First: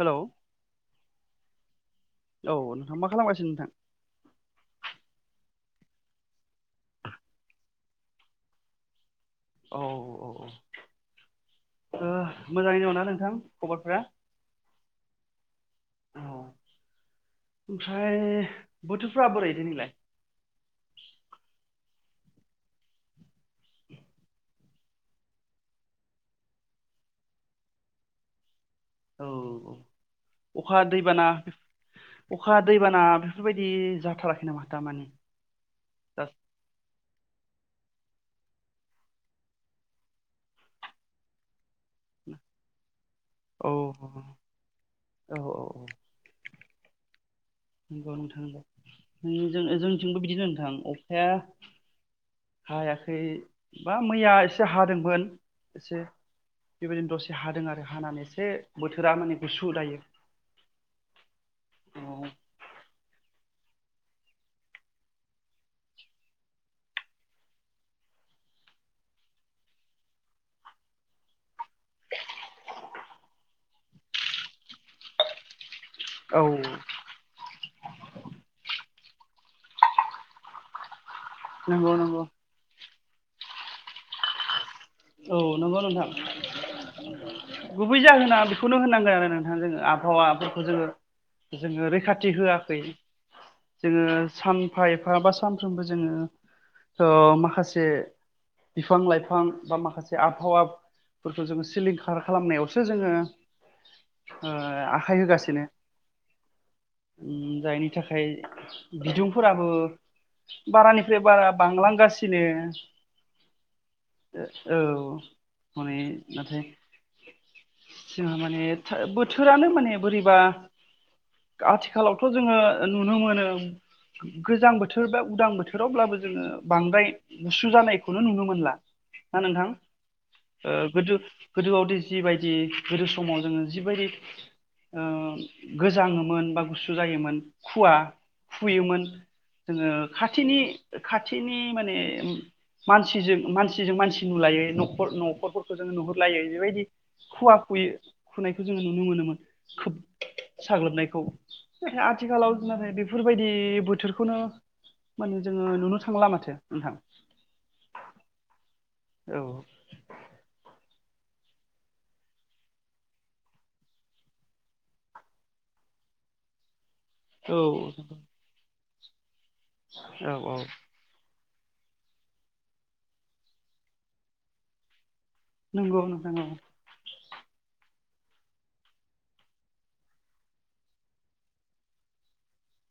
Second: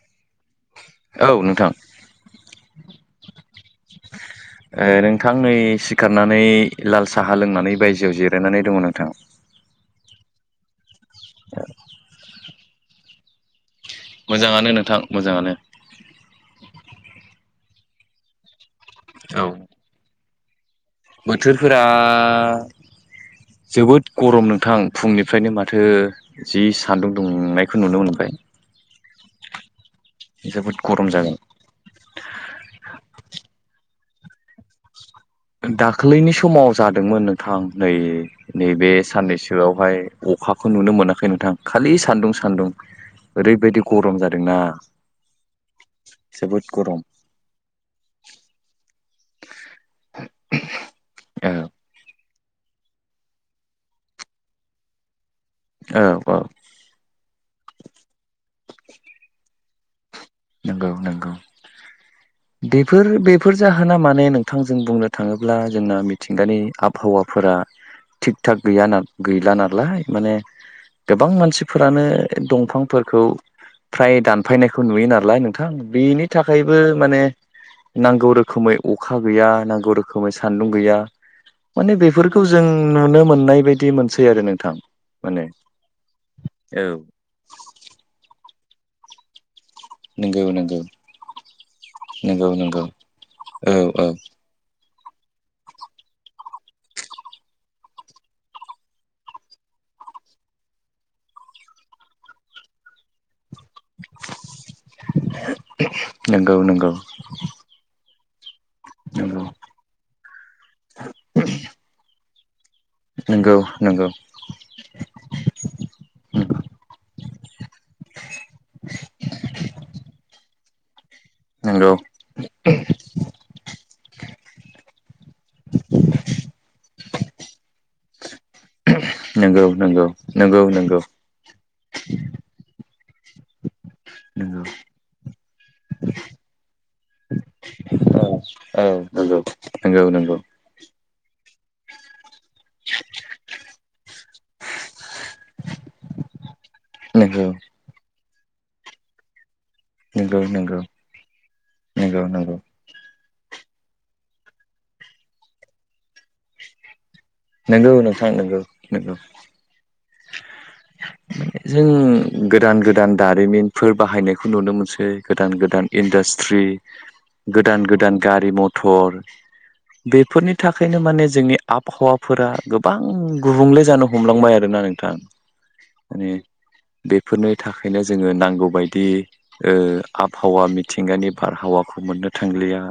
Hello औ नोंथां औ नोंथां मा खालामगासिनो नोंथां? ओ नोंथां आं नै सिखारनानै लाल साहा लोंनानै बायजोआव जिरायनानै दङ नोंथां। औ औ औ ओ मोजाङै दङ ना नोंथां खबरफ्रा? मोजाङानो नोंथां मोजाङानो। औ ओमफ्राय बोथोरफ्रा औ बोरै दिनैलाय? बोथोरफोरा जोबोद गरम नोंथां फुंनिफ्रायनो माथो जि सान्दुं दुंनायखौ नुनो मोन बाय। औ औ। अखा गरम दैबाना जागोन अखा दैबाना बेफोरबायदि जा थाराखै नामा दामानि? दाख्लैनि औ समाव जादोंमोन नोंथां नै नैबे साननैसोआवहाय अखाखौ नुनो मोनाखै नोंथां। खालि सान्दुं सान्दुं औ ओरैबायदि गरम जादोंना। औ औ जोबोद गरम। उम जों ओ जोंनिथिंबो बिदिनो नोंथां। अखाया औ हायाखै बा मैया एसे हादोंमोन। औ एसे औ बेबायदिनो दसे हादों आरो हानानै एसे बोथोरा माने गुसु दायो। नोंगौ नोंगौ। औ बेफोर बेफोर जाहोना माने नोंथां जों बुंनो थाङोब्ला जोंना मिथिंगानि आबहावाफोरा थिग थाक गैया ना गैला नालाय माने। गोबां मानसिफोरानो दंफांफोरखौ फ्राय दानफायनायखौ नुयो ना लाय नोंथां बेनि औ थाखायबो माने नांगौ रोखोमै अखा गैया। नांगौ रोखोमै सान्दुं गैया। नंगौ माने नंगौ बेफोरखौ जों नुनो मोननाय बायदि मोनसै आरो नोंथां। औ माने नंगौ नोंथां। औ गुबै जाहोना बेखौनो होननांगोन आरो नों थां जोङो नंगौ आबहावाफोरखौ नंगौ जोङो जोङो रैखाथि नंगौ होआखै। नंगौ औ जोङो औ सानफा एफ फा बा सानफ्रोमबो जोङो ओ माखासे बिफां लाइफां बा माखासे आबहावाफोरखौ जोङो सिलिंखार खालामनायावसो जोङो ओ आखाइ होगासिनो। नंगौ नंगौ उम जायनि थाखाय फाय नंगौ बिदुंफोराबो बारानिफ्राय बारा बांलांगासिनो। नंगौ नंगौ। ओ औ हनै नाथाय। जोंहा माने था बोथोरानो माने बोरैबा नंगौ आथिखालावथ' जोङो नुनो मोनो। गोजां बोथोर बा उदां बोथोरावब्लाबो जोङो बांद्राय गुसु जानायखौनो नुनो मोनला। ना नंगौ नोंथां नंगौ नंगौ ओ नंगौ गोदो गोदोआवदि जिबायदि गोदो समाव जोङो जिबायदि नंगौ ओ गोजाङोमोन बा गुसु जायोमोन खुवा औ खुयोमोन। जोङो नंगौ नंगौ खाथिनि खाथिनि माने मानसिजों मानसि मानसि नुलायै नखर नखरफोरखौ जों नुहुरलायै बेबायदि नंगौ खुवा खुयो। खुनायखौ जोङो नुनो मोनोमोन खोब नंगौ नंगौ नंगौ साग्लोबनायखौ। नाथाय नंगौ आथिखालाव नंगौ बेबादि बेफोरबायदि बोथोरखौनो माने जोङो नुनो थांला माथो नोंथां नंगौ नोंथां नंगौ नंगौ। औ जों गोदान गोदान दारिमिनफोर बाहायनायखौ नुनो मोनसै गोदान गोदान इन्दा सट्रि औ गोदान गोदान गारि मथर औ औ बेफोरनि थाखायनो माने जोंनि आबहावाफोरा गोबां गुबुंले जानो हमलांबाय आरोना नोंथां नंगौ ओम नोंथां औ बेफोरनि थाखाय दा जों नांगौ बायदि ओ आबहावा मिथिंगानि बारहावाखौ मोननो थांलिया।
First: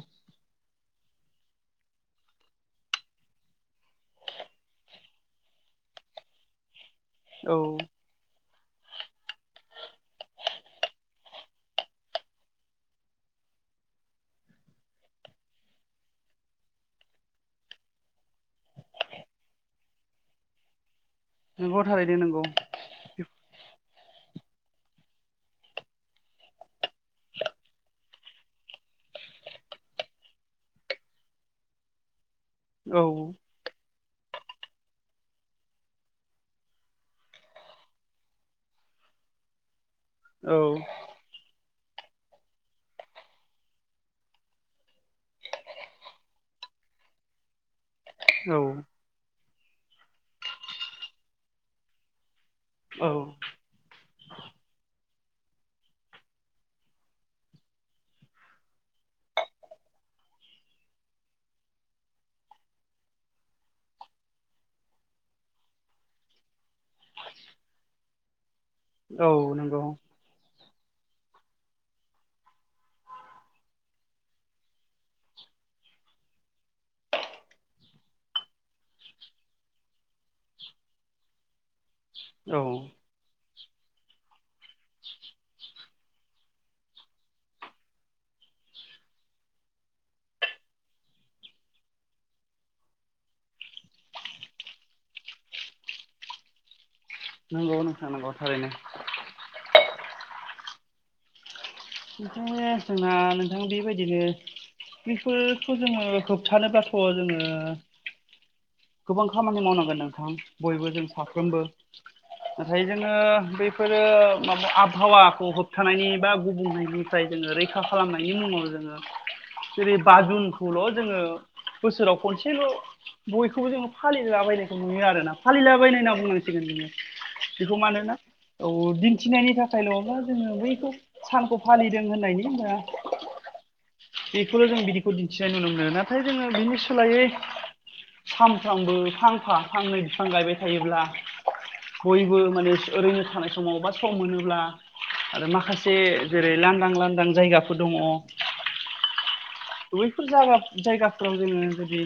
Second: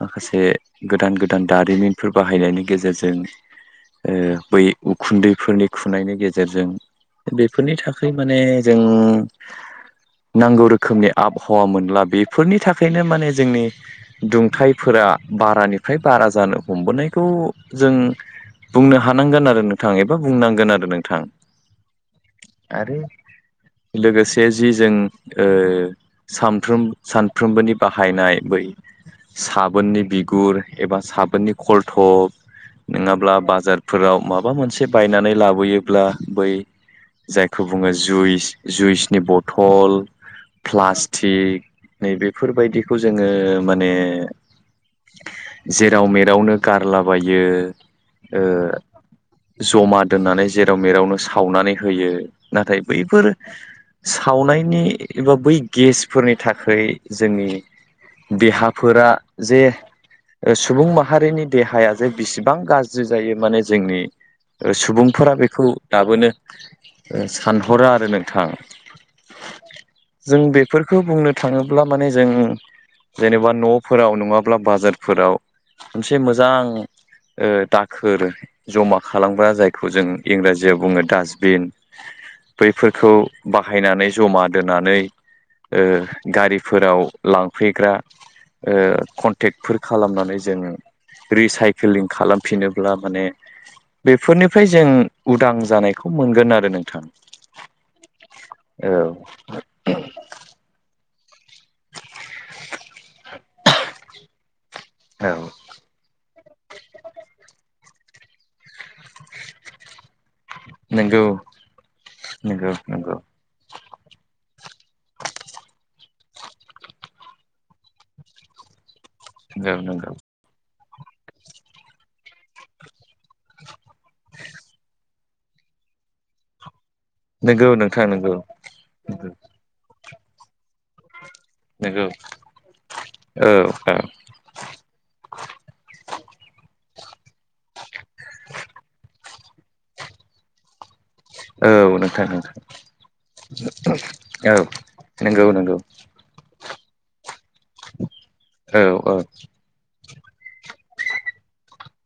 माखासे गोदान गोदान दारिमिनफोर बाहायनायनि गेजेरजों ओ बै उखुन्दैफोरनि खुनायनि गेजेरजों औ बेफोरनि थाखाय माने जों नांगौ रोखोमनि आबहावा मोनला। बेफोरनि थाखायनो माने जोंनि दुंथाइफोरा दा बारानिफ्राय बारा जानो हमबोनायखौ जों बुंनो हानांगोन आरो नोंथाङा एबा बुंनांगोन आरो नों नंगौ थारैनो नंगौ। लोगोसे जि जों ओ सानफ्रोम सानफ्रोमबोनि बाहायनाय बै साबोननि बिगुर एबा साबोननि खलथब औ नङाब्ला बाजार फोराव माबा मोनसे बायनानै लाबोयोब्ला बै जायखौ बुङो जुइस जुइसनि बथल औ प्लास्टिक नै बेेफोरबायदिखौ जोङो माने जेराव मेेरावनो गारलाबायो ओ औ जमा दोननानै जेराव मेरावनो सावनानै होयो। नाथाय औ बैफोर सावनायनि एबा बै गेसफोरनि थाखाय जोंनि देहाफोरा जे सुबुं माहारिनि देहाया जे बिसे बां गाज्रि जायो माने जोंनि सुबुंफोरा बेखौ दाबोनो सानहरो आरो नोंथां। औ नंगौ। जों बेफोरखौ बुंनो थाङोब्ला माने जों जेनेबा न'फोराव नङाब्ला बाजारफोराव मोनसे मोजां ओ दाखोर जमा खालामग्रा जायखौ जों इंराजियाव बुङो डासटबिन औ बैफोरखौ बाहायनानै जमा दोनानै ओ गारिफोराव लांफैग्रा कनटेक्टफोर खालामनानै जोङो रिसाइक्लिं खालामफिनोब्ला माने बेफोरनिफ्राय जों उदां जानायखौ मोनगोन आरो नोंथां। नंगौ नोंथां नांगौ थारैनो। औ बेखायनो जोंना नोंथां बेबायदिनो औ बेफोरखौ जोङो होब होबथानोबाथ' जोङो गोबां खामानि मावनांगोन नोंथां बयबो जों नंगौ साफ्रोमबो नंगौ नाथाय जोङो नंगौ बैफोरो माबा आबहावाखौ होबथानायनि बार गुबुंनिफ्राय जोङो रैखा खालामनायनि मुङाव जोङो नंगौ जेरै नंगौ बाजुन खौल' जोङो बोसोराव खनसेल' बयखौबो जोङो फालिलाबायनायखौ नुयो आरोना फालिलाबायनो होनना बुंनांसिगोन नोङो नंगौ बेखौ नोंथां मानोना नंगौ औ दिन्थिनायनि थाखाय नङाबा जोङो बैखौ सानखौ फालिदों नंगौ होननायनि होनोमबा औ औ बेखौल' जों बिदिखौ दिन्थिनाय नुनो मोनो नाथाय जोङो बिनि सोलायै सानफ्रामबो फांफा फांनै बिफां गायबाय थायोब्ला औ नोंथां बयबो नोंथां माने ओरैनो थानाय समाव बा सम औ मोनोब्ला आरो नंगौ नंगौ माखासे जेरै लांदां लांदां जायगाफोर दङ औ औ बैफोर जा जायगाफोराव जोङो जुदि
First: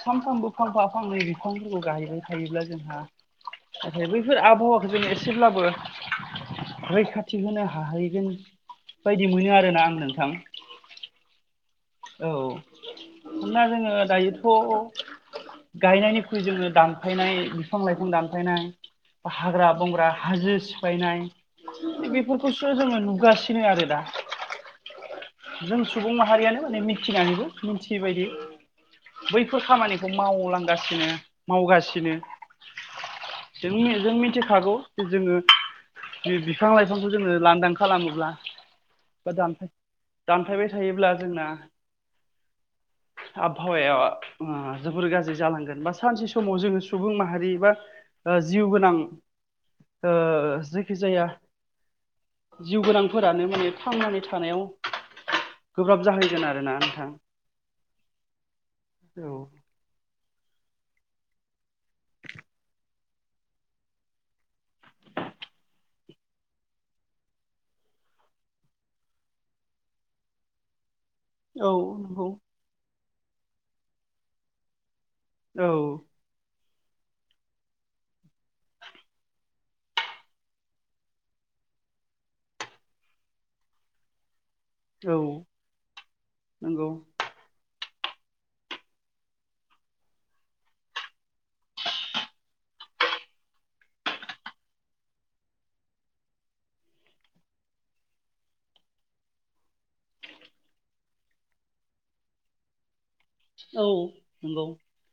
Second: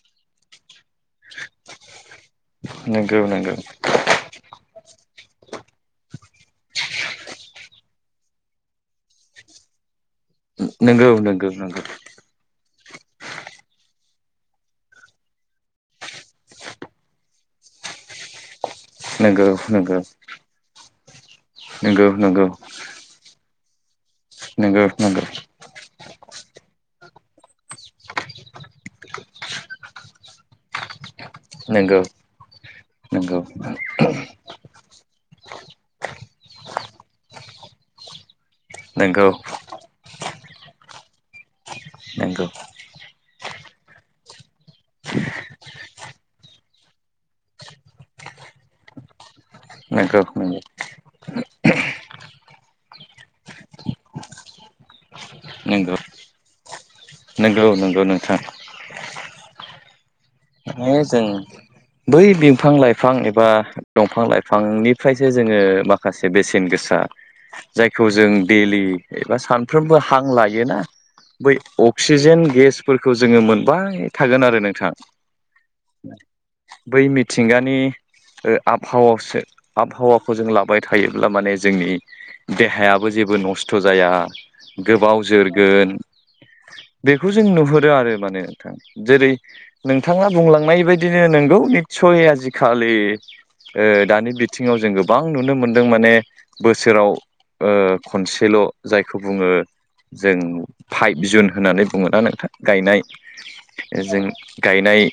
सानफ्रामबो फरफा बिफांनै बिफांफोरखौ गाहैबाय थायोब्ला जोंहा नंगौ नंगौ औ बैफोर आबहावाखौ जोङो एसेब्लाबो रैखाथि होनो हाहैगोन बायदि मोनो आरोना आं नों नोंगौ नोंगौ नोंगौ औ होमबा जोङो दायोथ' गायनायनिखुइ जोङो दानफायनाय बिफां लाइफां दानफायनाय नंगौ हाग्रा नंगौ बंग्रा हाजो नंगौ सिफायनाय नंगौ बेफोरखौसो जोङो नुगासिनो थनो आरो दा नंगौ नंगौ नंगौ जों सुबुं माहारियानो माने मिथिनानैबो मिथियैबायदि बैफोर खामानिखौ मावलांगासिनो मावगासिनो नंगौ नंगौ जों जों मिथिखागौ जे जोङो बे बिफां लाइफांखौ जोङो लांदां खालामोब्ला नंगौ बा दानफ दानफायबाय थायोब्ला जोंना नोंगौ आबहावाया जोबोर गाज्रि जालांगोन बा सानसे समाव जोङो सुबुं माहारि बा जिउ गोनां नंगौ जायखि जाया जिउ गोनांफोरानो माने थांनानै थानायाव गोब्राब जाहैगोन आरो नंगौ नंगौ नोंथां नोंथां औ ए जों बै बिफां लाइफां एबा दंफां लाइफांनिफ्रायसो जोङो माखासे बेसेन गोसा आ जायखौ जों देइलि एबा सानफ्रोमबो हां लायोना बै औ नंगौ अक्सिजेन गेसफोरखौ जोङो मोनबाय थागोन आरो नोंथां औ बै मिथिंगानि आबहावासो आबहावाखौ जों लाबाय थायोब्ला माने जोंनि देहायाबो जेबो नस्थ' जाया गोबाव औ जोरगोन नंगौ बेखौ जों नुहुरदों आरो माने नोंथां जेरै नों नोंथाङा बुंलांनाय बायदिनो नंगौ निस्सय आजिखालि दानि बिथिङाव जों गोबां नुनो मोनदों माने बोसोराव ओ खनसेल' जायखौ बुङो जों फाइभ जुन होननानै बुङोना नोंथां गायनाय औ जों नंगौ गायनाय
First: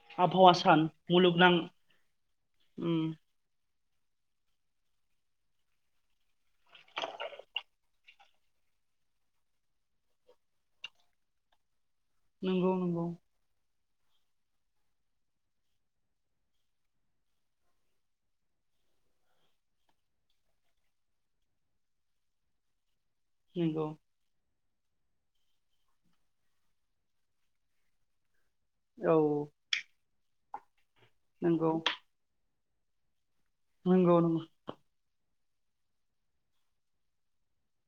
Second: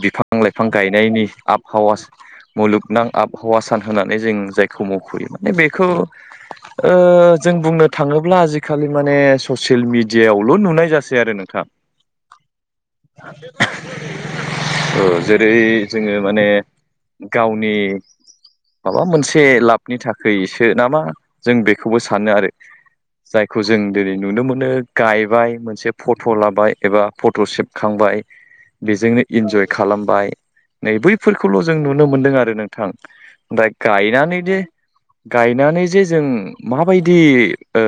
बिफां आबहावा लाइफां सान गायनायनि मुलुगनां आबहावा उम मुलुगनां आबहावा सान होनानै जों जायखौ मख'यो माने बेखौ ओ जों बुंनो थाङोब्ला आजिखालि माने ससियेल मिेडियायावल' नुनाय जासै आरो नोंथां नंगौ नंगौ औ जेरै जोङो माने गावनि माबा मोनसे लाबनि थाखायसो नामा जों बेखौबो सानो आरो। जायखौ जों नंगौ दिनै नुनो मोनो गायबाय मोनसे फट' लाबाय एबा फट' सेबखांबाय औ बेजोंनो इन्जय खालामबाय नै बैफोरखौल' नंगौ जों नुनो मोनदों आरो नों थां दा नंगौ गायना नै नंगौ दे गायनानै जे जों माबायदि ओ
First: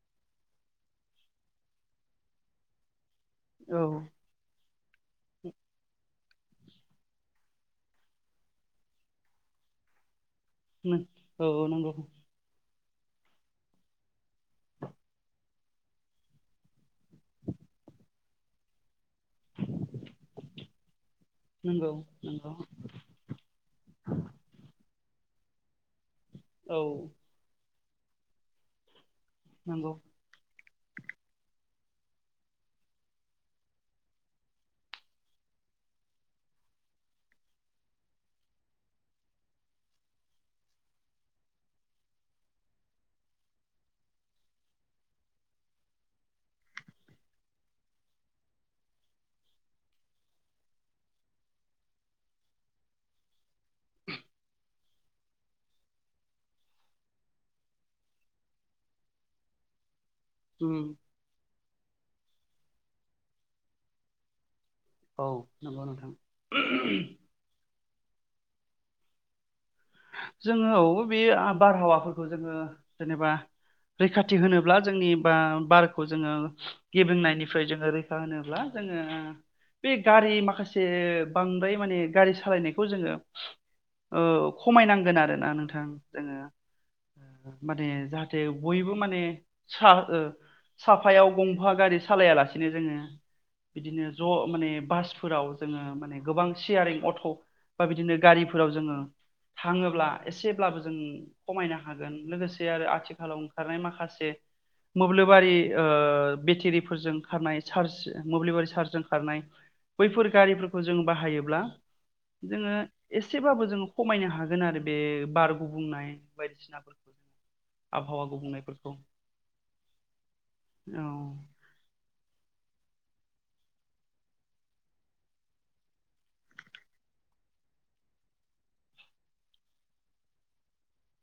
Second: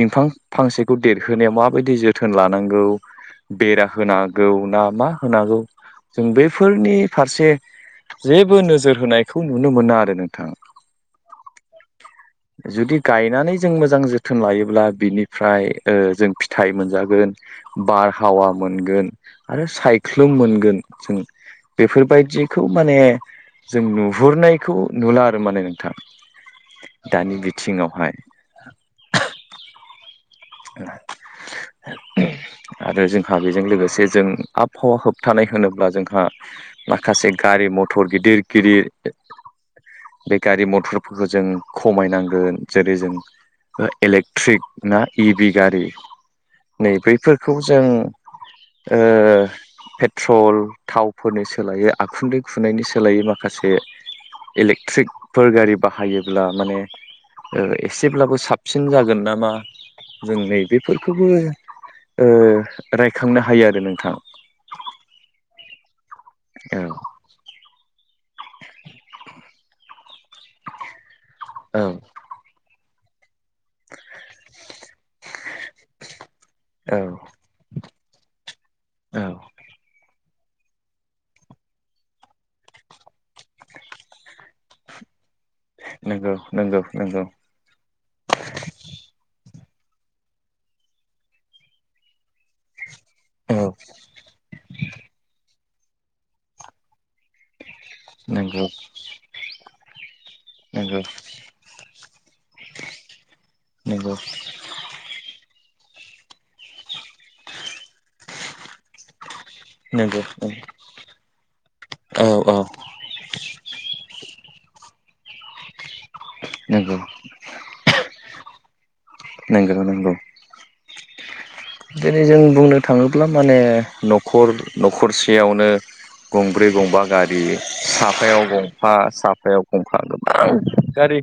बिफां फांसेखौ देरहोनायाव माबायदि जोथोन लानांगौ औ बेरा होना गौ ना मा होनांगौ जों बेफोरनि फारसे जेबो नोजोर होनायखौ नुनो मोना आरो नोंथां। नों औ औ नोंगौ। जुदि गायनानै जों मोजां जोथोन लायोब्ला बिनिफ्राय ओ जों फिथाइ मोनजागोन बारहावा मोनगोन आरो सायख्लुम मोनगोन जों नंगौ नंगौ बेफोरबायदिखौ माने जों नुहुरनायखौ नुला नो माने नोंथां औ दानि बिथिङावहाय [unintelligible] [unintelligible] [unintelligible] आरो जोंहा बेजों लोगोसे जों आबहावा होबथानाय होनोब्ला जोंहा माखासे गा रि मथर गिदिर गिदिर [inaudible] बे गारि मथरफोरखौ जों खमायनांगोन जेरै जों एलेक्ट्रिक ना इ भि गारि नै बैफोरखौ जों ओ पेट्रल थावफोरनि सोलायै आखुन्दै खुनायनि सोलायै माखासे इलेक्ट्रिकफोर गारि बाहायोब्ला माने ओ एसेब्लाबो साबसिन जागोन नामा जों नै उम बेेफोरखोबो ओ रायखांनो हायो आरो नोंथां। औ नंगौ नोंथां। औ जों औ बे औ बारहावाफोरखौ जोङो जेनेबा रैखाथि होनोब्ला जोंनि बा बारखौ जोङो औ गेबेंनायनिफ्राय जोङो रैखा होनोब्ला बा जोंओ औ बे गारि माखासे बांद्राय माने गारि सालायनायखौ जोङो ओ खमायनांगोन आरो। दा नोंथां नंगौ नंगौ नंगौ जोङो माने जाहाथे बयबो माने सा ओ साफायाव गंफा गारि सालायालासिनो जोङो औ बिदिनो ज' माने बासफोराव जोङो माने गोबां सियारिं अट' बा बिदिनो नंगौ गारिफोराव जोङो [unintelligible] एसेब्लाबो जों नंगौ खमायनो हागोन। लोगोसे आरो आथिखालाव ओंखारनाय नंगौ माखासे मोब्लिबारि ओ बिथिरि फोरजों खारनाय चार्ज मोब्लिबारि चार्जजों खारनाय नंगौ बैफोर गारिफोरखौ जों बाहायोब्ला औ औ जोङो एसेबाबो जोङो खमायनो हा बे बार गुबुंनाय नंगौ बायदिसिनाफोरखौ आबहावा गुबुंनायफोरखौ नोंगौ नोंगौ औ दिनै जों बुंनो थाङोब्ला माने न'खर न'खरसेयावनो गंब्रै गंबा गारि साफायाव गंफा साफायाव गंफा गोबां गारि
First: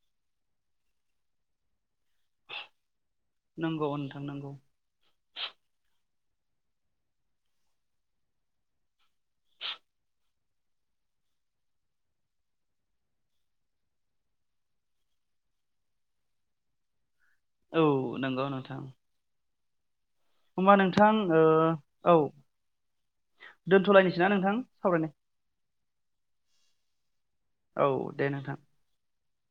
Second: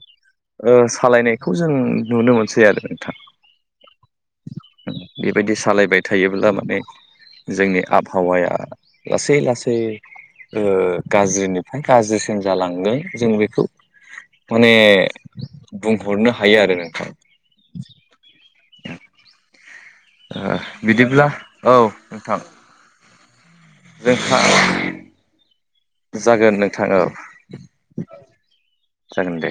ओ सालायनायखौ जों नुनो मोनसै आरो नोंथां। नंगौ नोंथां नंगौ बेबायदि सालायबाय थायोब्ला माने जोंनि आबहावाया लासै लासै ओ गाज्रिनिफ्राय गाज्रिसिन जालांगोन जों बिखौ माने बुंहरनो हायो आरो नोंथां। औ नोंगौ नोंथां। ओ होमबा नोंथां बिदिब्ला ओ औ नोंथां। दोन्थ'लायनिसैना जोंहा नोंथां सावरायनो जागोन नोंथां। औ औ दे नोंथां। जागोन दे।